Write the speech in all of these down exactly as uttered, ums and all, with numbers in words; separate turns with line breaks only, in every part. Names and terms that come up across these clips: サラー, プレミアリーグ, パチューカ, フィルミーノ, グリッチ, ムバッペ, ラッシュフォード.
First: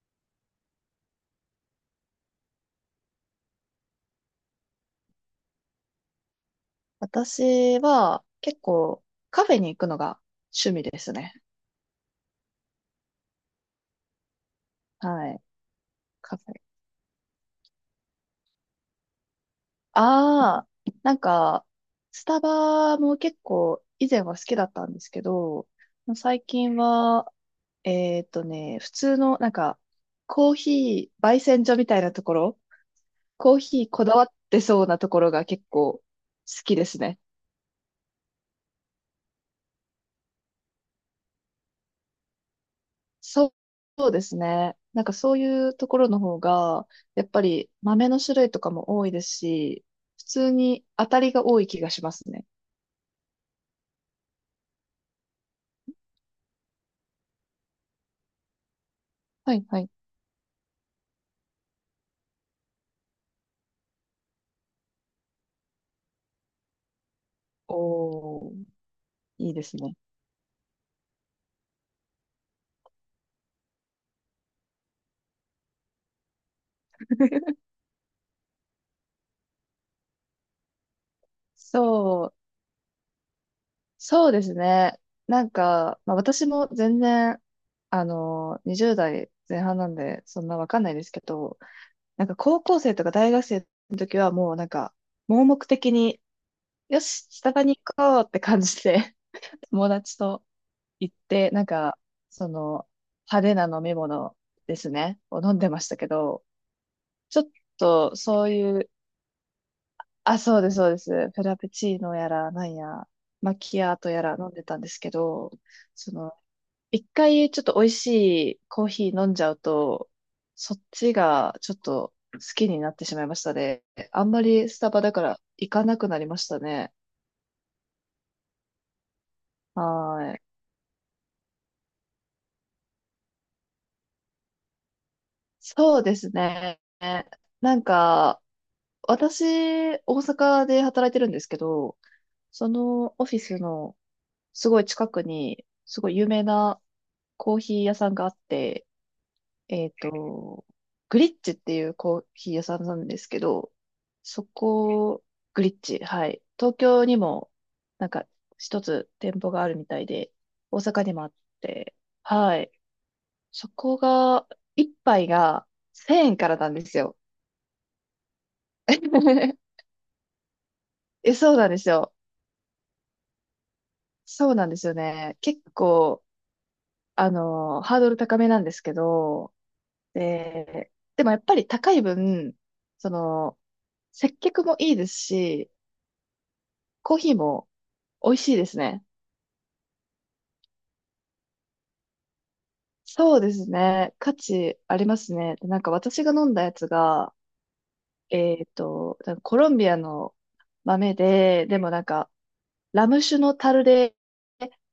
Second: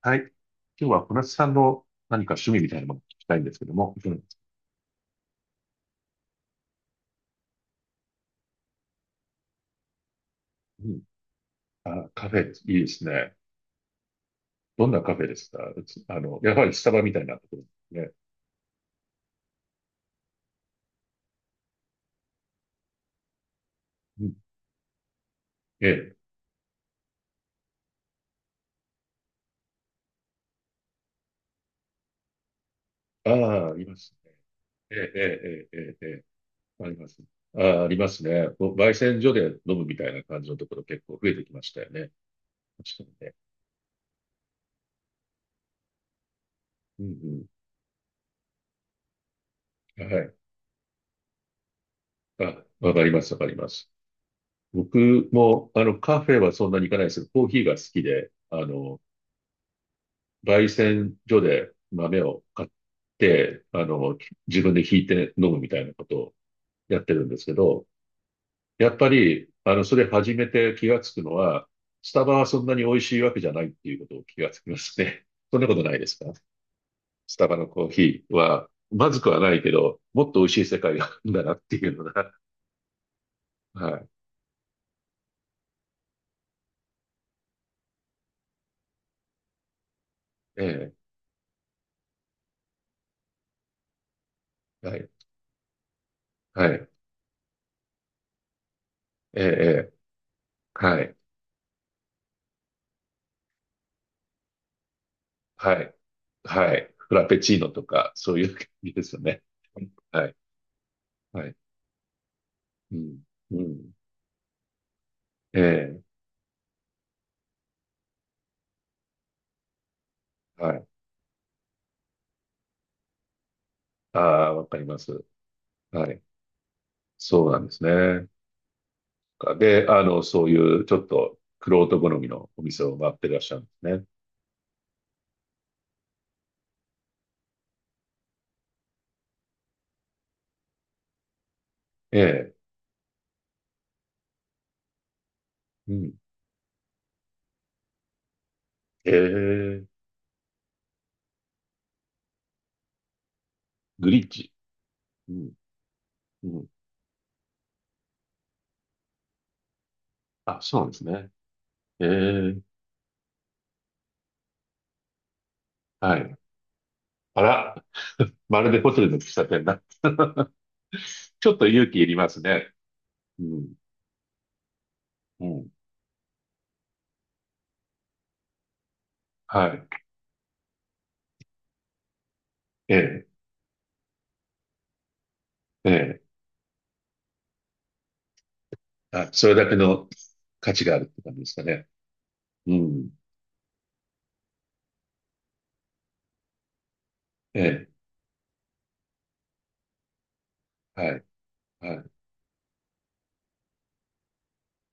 はい。今日は小夏さんの何か趣味みたいなものを聞きたいんですけども。うん。
私は結構カフェに行くのが趣味
う
で
ん。
すね。
あ、カフェ、いいですね。どんなカフェ
は
で
い。
すか？うち、あ
カ
の、
フ
や
ェ。
はりスタバみたいなところですね。
ああ、なんか、スタバも結構以前
うん。
は好きだったんですけど、
ええ。
最近は、えーっとね、普通のなんか、コーヒー焙煎所みたいなところ、
あ
コー
あ、あ
ヒ
り
ー
ま
こ
す
だわっ
ね。
てそう
え
なところが結
え、ええ、ええ、
構
え
好
え。ええ、
きで
あり
す
ま
ね。
す。ああ、ありますね。こう焙煎所で飲むみたいな感じのところ結構増えてきましたよね。確かにね。
そうそうですね。なんかそういうところの方が、
う
やっぱ
ん
り豆の種類とかも多いですし、
うん。は
普
い。
通に当たりが多い気がしますね。
あ、わかります、わかります。僕も、あの、カフェはそんなに行かないですけど、コーヒーが好きで、あの、
はいはい。
焙煎所で豆を買って、あの、自分で挽いて飲むみたいなことをやってるんですけど、
おー、
やっぱり、
いいで
あ
す
の、
ね。
それ始めて気がつくのは、スタバはそんなに美味しいわけじゃないっていうことを気がつきますね。そんなことないですか？スタバのコーヒーは、まずくはないけど、もっと美味しい世界があるんだなっていうの
そ
が、
う、
はい、
そうですね。なんか、まあ私も全然、あの、にじゅう代前半なんで、そんなわかんな
え
いですけど、なんか高校生とか大学生の時はもうなん
え、
か、
はい、
盲目的に、
はい、
よし、スタバに行こうって感じで、
ええ、
友
ええ、
達と
は
行っ
い、
て、なんか、その、派手な飲み物ですね、を飲んでま
は
し
い、
たけど、
はい、フラペ
ちょっ
チーノとか、
と
そうい
そう
う感
いう、
じですよね。はい、
あ、そうです、そうです。フェ
はい。
ラペチーノやら、なん
う
や、
ん。
マ
う
キ
ん。
アートやら飲んでたんですけど、
ええ。
その、一回ちょっと美味しいコーヒー飲んじゃうと、
は
そっ
い。
ちがちょっと好きになってしまいましたね。
あ
あんま
あ、わ
り
か
ス
り
タ
ま
バだか
す。
ら行かなく
は
な
い。
りましたね。
そうなんですね。かで、あ
は
の、
ー
そう
い。
いうちょっと、玄人好みのお店を回ってらっしゃるんですね。
そうですね。なんか、私、大阪で働いてるんですけど、
ええ。
そのオフィスのすごい近くに、
う
すご
ん。
い有名なコーヒー屋さんがあって、
え
えっ
え。
と、グリッチっていうコーヒー屋さんなんですけど、
グリッ
そ
チ。
こ、
うん。
グリッチ、はい。
うん。
東京にも、なんか、一つ店舗があるみたいで、
あ、そ
大
うなんです
阪にもあ
ね。
って、
え
は
え。
い。そこが、一杯が
は
1000
い。
円からなんですよ。
あら、まるでホテルの喫茶店 だ。
え、
ちょ
そう
っと
なんです
勇気い
よ。
りますね。うん。
そうなんですよね。
う
結
ん。
構、あの、ハードル高めなんですけど、
はい。
で、でもやっぱり高い分、
え
そ
え。
の、接客もいいですし、
ええ。
コーヒーも美味しいですね。
あ、それだけの価値があるって感じですかね。うん。
そうですね。価値ありますね。でなんか私が飲んだやつが、
ええ。
えっと、多分コロンビアの豆
はい。
で、でも
は
なん
い。
か、ラム酒の樽で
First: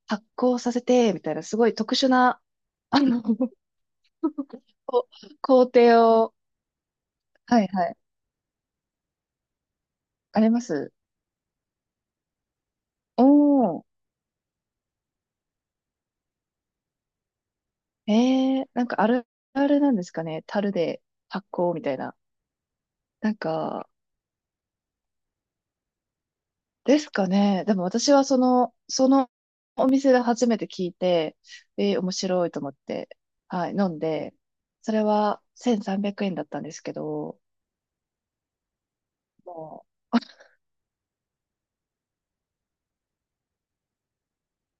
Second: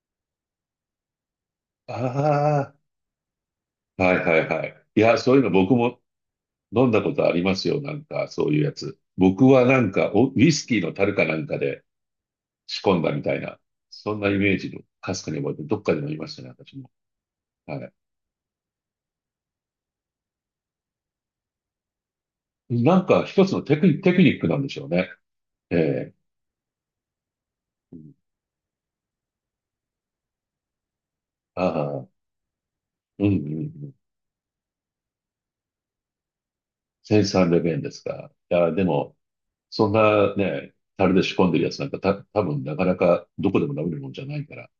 発酵させて、みたいな、すごい特殊な、
あ
あの、
あ、はいはいはい。い
こ
や、そういうの
工
僕も
程を、
飲んだことありま
はい
すよ。
は
な
い。
んか、そういうやつ。僕はなんか、おウ
あり
イ
ま
スキー
す。
の樽かなんかで仕込んだみ
お
たいな、
ー、
そんなイメージのかすかに覚えて、どっかで飲みましたね、私も。は
えー、なんかあるあるなんですかね。樽で発酵みたいな。
い。なんか、
なん
一つのテク
か、
ニ、テクニックなんでしょうね。ええ。
ですかね。でも
う
私
ん。
はその、そのお店で初めて聞いて、
ああ、
えー、
う
面
ん
白いと思って、
うんう
はい、飲
ん。
んで、それはせんさんびゃくえんだったんですけど、
せんさんびゃくえんですか。いや、でも、
も
そん
う、
なね、樽で仕込んでるやつなんか、た、多分なかなかどこでも飲めるもんじゃないから、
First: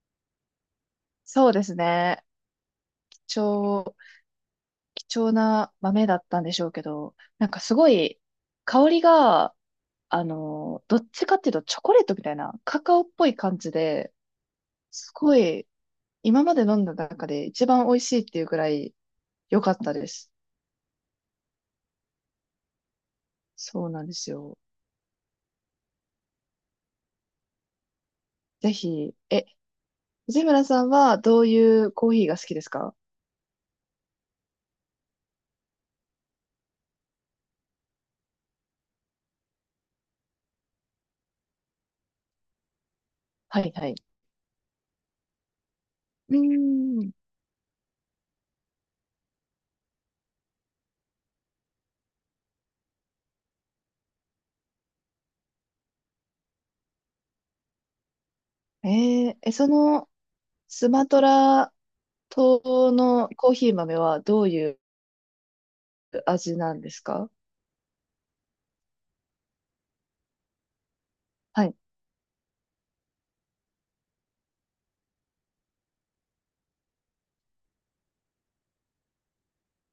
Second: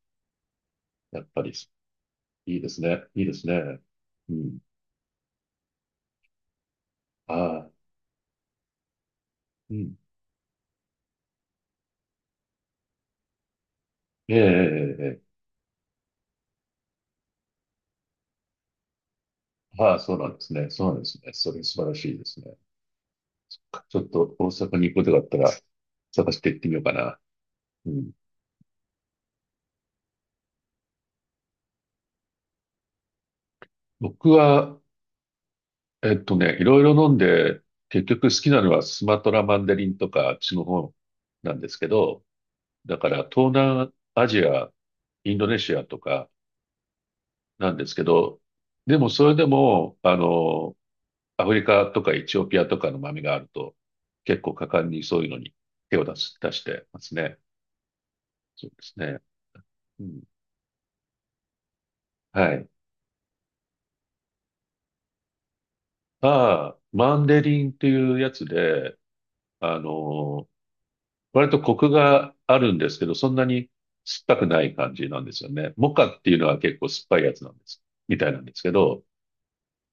やっぱ
そ
り、
うですね。
いいですね。いいで
貴
すね。
重、
うん。
貴重な豆だったんでしょうけど、なんか
は
すごい、香りが、
い。うん。
あの、どっちかっていうとチョコレートみたいな、カカオっぽい感じで、
ええ、ええ、
すご
え
い今まで飲んだ中で一番美味しいっていうくらい良かっ
え、
た
はい、
で
そうな
す。
んですね。そうなんですね。それ素晴らしいですね。
そう
ちょ
な
っ
んです
と大
よ。
阪に行くことがあったら探して行ってみようかな。うん。
ぜひ、え、藤村さんはどういうコーヒーが好きですか？
僕は、えっとね、いろいろ飲んで、結局好きなのはスマトラマンデリンとかあっちの方なんですけど、だから東
はいは
南
い。
アジア、インドネシアとか
うーん。
なんですけど、でもそれでも、あの、アフリカとかエチオピアとかの豆があると、結構果敢にそういうのに手を出す、出してますね。そうですね。
えーえ、そ
う
の
ん、
スマトラ
はい。
島のコーヒー豆はどういう味な
ああ、
んです
マン
か？
デリンっていうやつで、あのー割と
はい、
コクがあるんですけど、そんなに酸っぱくない感じなんですよね。モカっていうのは結構酸っぱいやつなんです、みたいなんですけど、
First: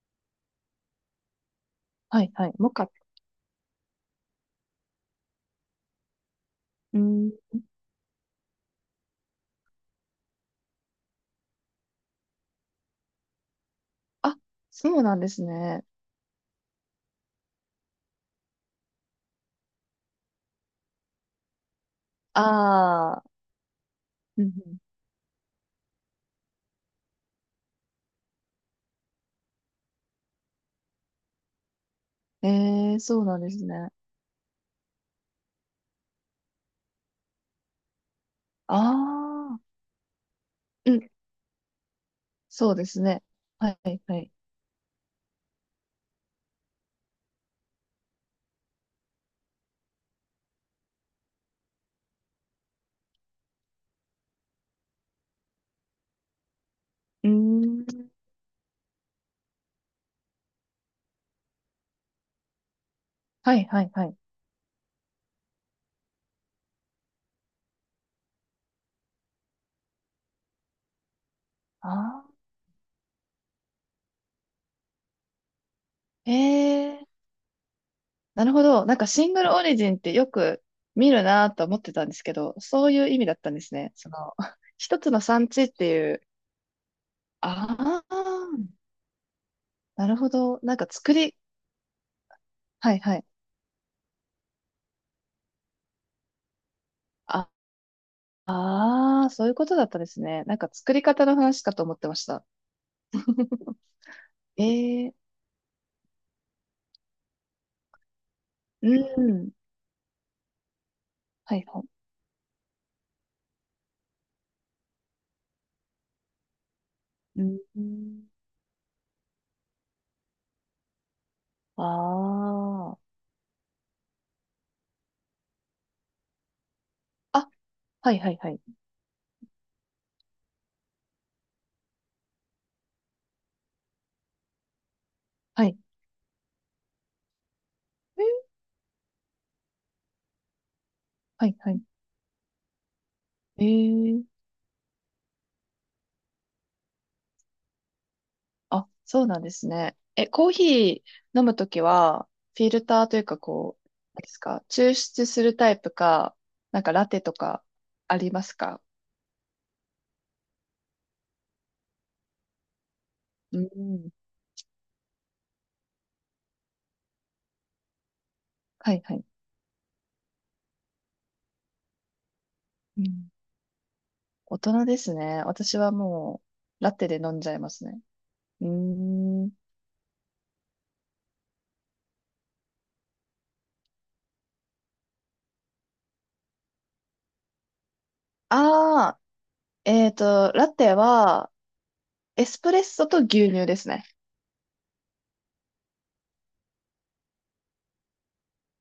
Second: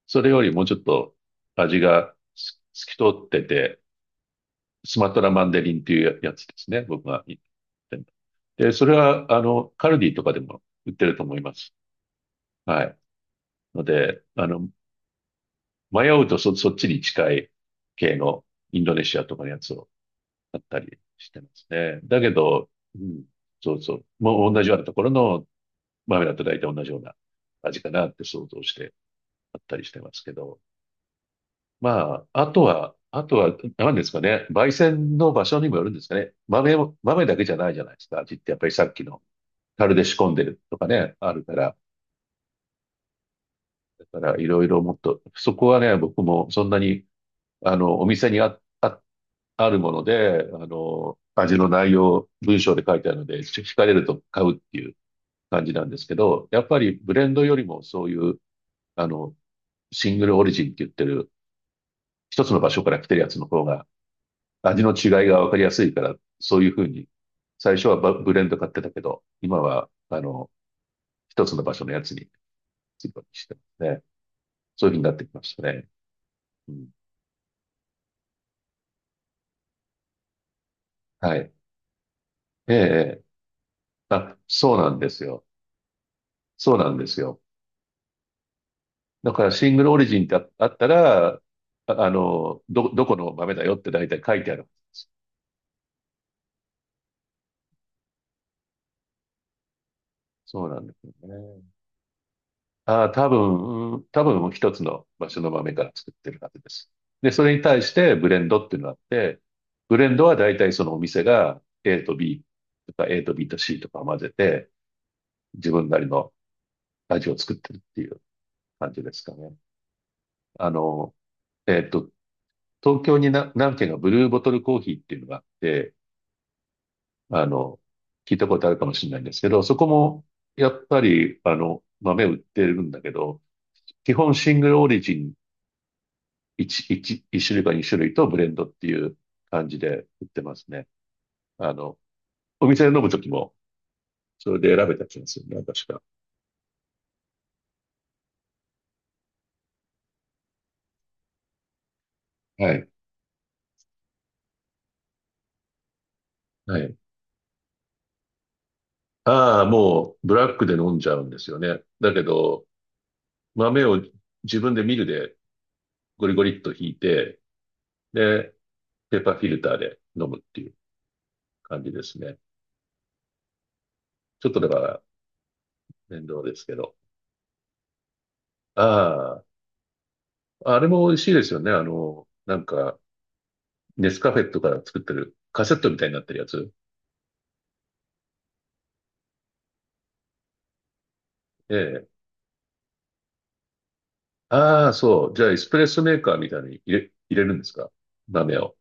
それよりもうちょっと味が
はい、はい。
す
モ
透
カ。
き通ってて、スマトラマンデリンっていうやつですね。
うー
僕が言っ
ん。
て。で、それは、あの、カルディとかでも売ってると思います。はい。ので、
あ、
あの、
そうなんですね。
迷うとそ、そっちに近い系のインドネシアとかのやつを買ったりしてますね。だけど、う
あ
ん、
あ。
そうそう。
う
もう
ん
同じようなところの豆だと大体同じような味かなって想像して買ったりしてますけど。まあ、あ
う
と
ん。
は、
えー、そ
あ
う
と
なんで
は、
すね。
何ですかね。焙煎の場所にもよるんですかね。豆も、豆だけじゃないじゃないですか。味ってやっぱり
あ
さっきの
あ。
樽で仕込んでるとか
うん、
ね、あるから。
そうですね。はい、はい
だ
は
か
い。
らいろいろもっと、そこはね、僕もそんなに、あの、お店にあ、あ、あるもので、あの、味の内容、文章で書いてあるので、ちょ惹かれると買うっていう感じなんですけど、やっぱりブレ
うー
ンドよりもそ
ん。
ういう、あの、シングルオリジンって言ってる、一つの場所から来てるやつの
は
方
いは
が、
いはい。
味の違いがわかりやすいから、そういうふうに、最初はバブレンド買ってたけど、今は、あの、一つの場所
あ
のやつに、
あ。
するようにしてますね。そういうふうになってきましたね。うん、
ええ。なるほど。なんかシングルオリジンってよく見る
は
な
い。
と思ってたんですけど、
ええ、
そういう意
え、
味だったんですね。その、
あ、そうなん
一
で
つの
すよ。
産地っていう。
そうなんですよ。
ああ、
だからシングルオリ
なる
ジンっ
ほ
てあ
ど。
あ
な
っ
ん
た
か作
ら、
り、
あ、あの、ど、
はい
どこ
はい。
の豆だよって大体書いてあるんです。
ああー、そういうことだったですね。なん
そ
か
うなん
作
で
り
すよ
方の話
ね。
かと思ってました。
ああ、多 分、うん多分一つ
え
の
え。
場所の豆から作ってるはずです。で、それに対してブレンドっていうの
う
があって、
ん。
ブレンドは大体そのお店
は
が
いはい。
A と ビー とか エー と B と シー とかを混ぜて、自分なりの味を
う
作ってるっていう
ん。
感じですかね。あの、えっと、
あ
東京にな何軒かブルーボトルコーヒーっていうのがあって、
あ。
あ
あ、
の、
はいは
聞い
い
た
は
こ
い。
とあるかもしれないんですけど、そこも、やっぱり、あの、豆売ってるんだけど、基本シングルオリジン
はい。
いち、一一種類かに種類
え
とブレ
ー、
ンドっていう感じで売ってますね。
はいは
あ
い。
の、お店で飲むときも、
え、
それで選べた気がするな、確か。
あ、そうなんですね。え、コーヒー飲むときは、フィ
は
ル
い。
ターというか、こう、なんですか、抽出するタイプか、
は
なんか
い。
ラテとかありますか？
ああ、もう、ブラックで飲んじゃうんですよね。だけど、
う
豆を
ん。
自分でミルでゴリゴリっとひいて、で、
はいは
ペ
い。
ーパーフィルターで飲むっていう感じですね。
うん。
ちょっと
大
だか
人で
ら
すね。私は
面倒
も
ですけ
う、ラ
ど。
テで飲んじゃいますね。うー
あ
ん。
あ、あれも美味しいですよね。あの、なんか、ネスカフェとか作ってるカセットみたいになってるやつ。
ああ、えっと、ラテは、
ええ。
エスプレッソと牛乳ですね。
ああ、そう。じゃあ、エスプレッソメーカーみたいに入れ、入れるんですか？豆を。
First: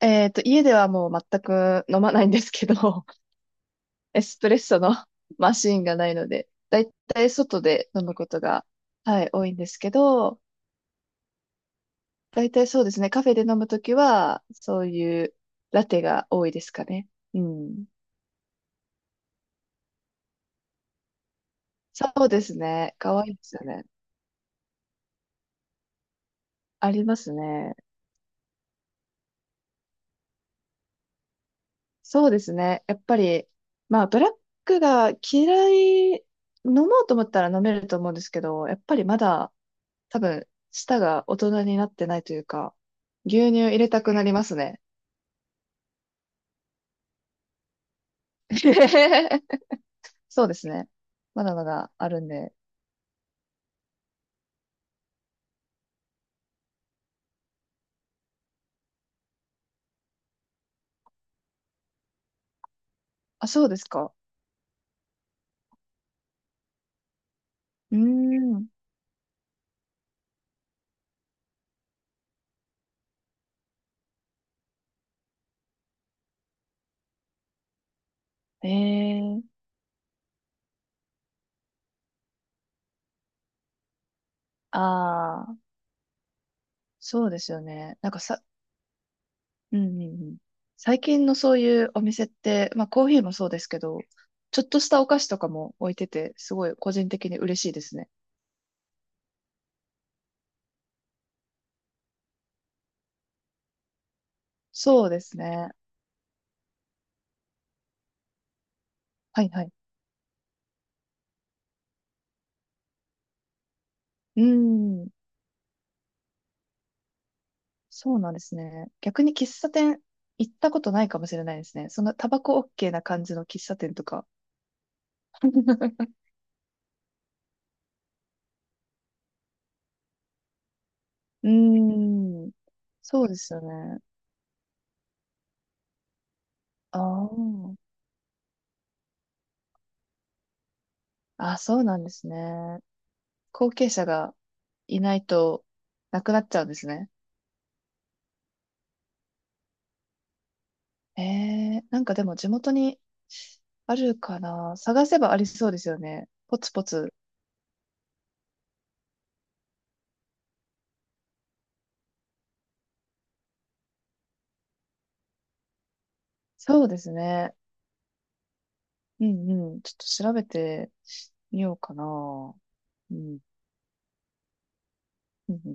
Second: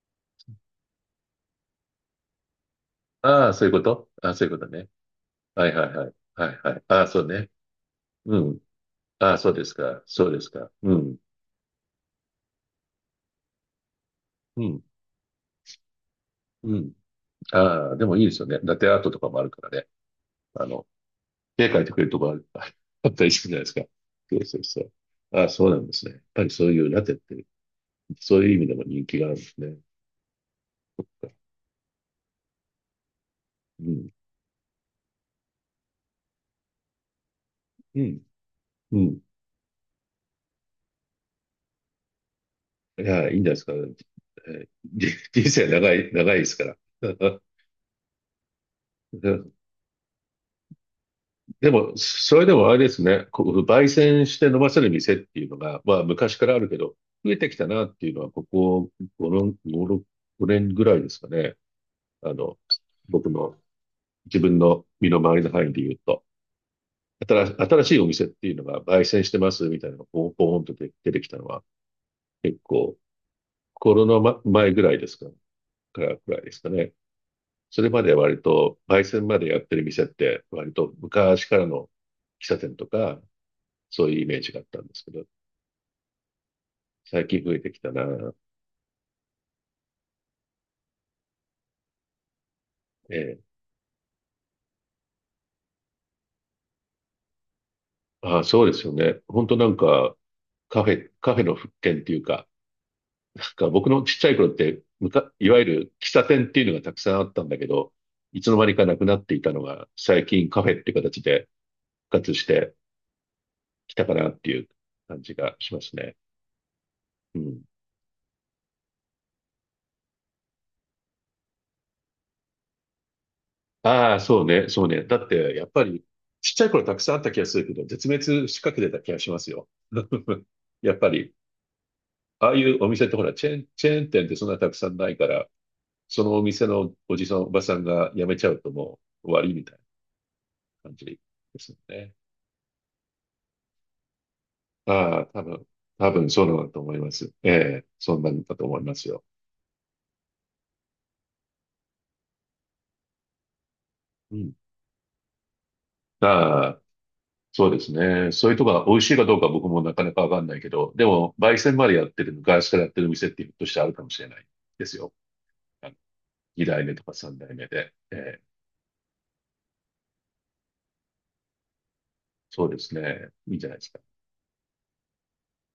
えっと、家ではもう全く飲まないんですけど、
ああ、そういうこと。
エ
ああ、
ス
そう
プ
い
レ
う
ッ
こと
ソ
ね。
の マ
は
シ
い
ーン
はい
が
は
な
い。
いので、
はいは
だ
い。
い
ああ、そ
た
う
い
ね。
外で飲むこ
う
と
ん。
が、はい、
ああ、
多
そう
いん
で
で
す
すけ
か。そうで
ど、
すか。うん。
だいたいそうですね、カフェで飲むときは、
う
そ
ん。
ういうラテが多いです
う
か
ん。
ね。うん。
ああ、でもいいですよね。ラテアートとかもあるからね。あの、絵描いてくれ
そ
ると
う
こあ
で
る
す
あ
ね、
あ
か
った
わい
り
いで
する
す
じゃな
よ
いですか。
ね。
そうそうそう。ああ、そうなんですね。やっぱりそういう
あり
ラテっ
ます
て、
ね。
そういう意味でも人気があるんですね。
そうですね、やっぱり、
う
まあ、
ん、
ブラックが嫌い、飲もうと思ったら飲めると
う
思うん
ん、
ですけど、やっぱ
う
りま
ん。
だ、多分、舌が大人になってないというか、
いや、いいん
牛
じゃないで
乳
すか。
入れたくなりま
え
す
ー
ね。
じ 人生長い、長いですから。
そうですね。まだま
で
だ
も、
あるん
それ
で。
でもあれですね、こう焙煎して飲ませる店っていうのが、まあ昔からあるけど、増えてきたなっていうのは、ここご、年ぐらいですかね。あの、僕
あ、
の
そうですか。
自分の身の回りの範囲で言うと。新し新し
う
い
ー
お店っていうの
ん。
が焙煎してますみたいなのがポンポンと出出てきたのは結構コロナま前ぐらいですか、からくらいですかね。それまで割
え
と焙煎までやっ
え。
てる店って割と昔からの喫茶店とかそういうイメージがあったんですけど、
ああー、そ
最
うで
近
す
増え
よ
てきた
ね。なんか
な。
さ、うんうんうん。最近のそういうお店って、まあコーヒーも
え
そう
え。
ですけど、ちょっとしたお菓子とかも置いてて、すごい個人的に嬉しいですね。
ああ、そうですよね。本当なんかカフェ、カフェの復権っていうか、なんか僕のちっちゃい頃って、
そ
む
うで
か、
す
いわゆ
ね。
る喫茶店っていうのがたくさんあったんだけど、いつの間にかなくなってい
はい
たの
はい。
が、最近カフェって形で復活してきたかなっ
う
ていう
ーん。
感じがしますね。うん。
そうなんですね。逆に喫茶店行ったことないかもしれないですね。そんなタバコ オーケー な感じの喫茶店と
ああ、
か。
そうね、そうね。だって、やっぱり、ちっちゃい頃たくさんあった気がするけど、絶滅しかけてた気がしますよ。やっぱり、
うー
あ
ん。
あいうお店ってほ
そう
ら、
で
チェ
す
ー
よ
ン、
ね。
チェーン店ってそんなたくさんないから、そのお店のおじさん、おば
あ
さんが辞めちゃうともう終わりみたいな感じ
あ。
で
あ、
す
そ
よ
うなんで
ね。
すね。後継者がいな
あ
い
あ、多
と、
分、多
な
分
くな
そう
っ
な
ちゃう
ん
ん
だ
で
と
す
思い
ね。
ます。ええ、そんなんだと思いますよ。
ええ、なんかでも地元にある
う
か
ん。
な。探せばありそうですよね。ポ
あ
ツ
あ、
ポツ。
そうですね。そういうとこが美味しいかどうか僕もなかなかわかんないけど、でも、焙煎までやってる、昔からやってる店ってひょっとしてあるかもしれないですよ。あの、に
そ
代
う
目
で
と
す
か三
ね。
代目で。ええ、
うんうん。ちょっと調べてみようかな。
そうです
う
ね。
ん。
いいんじゃないですか。
うんうん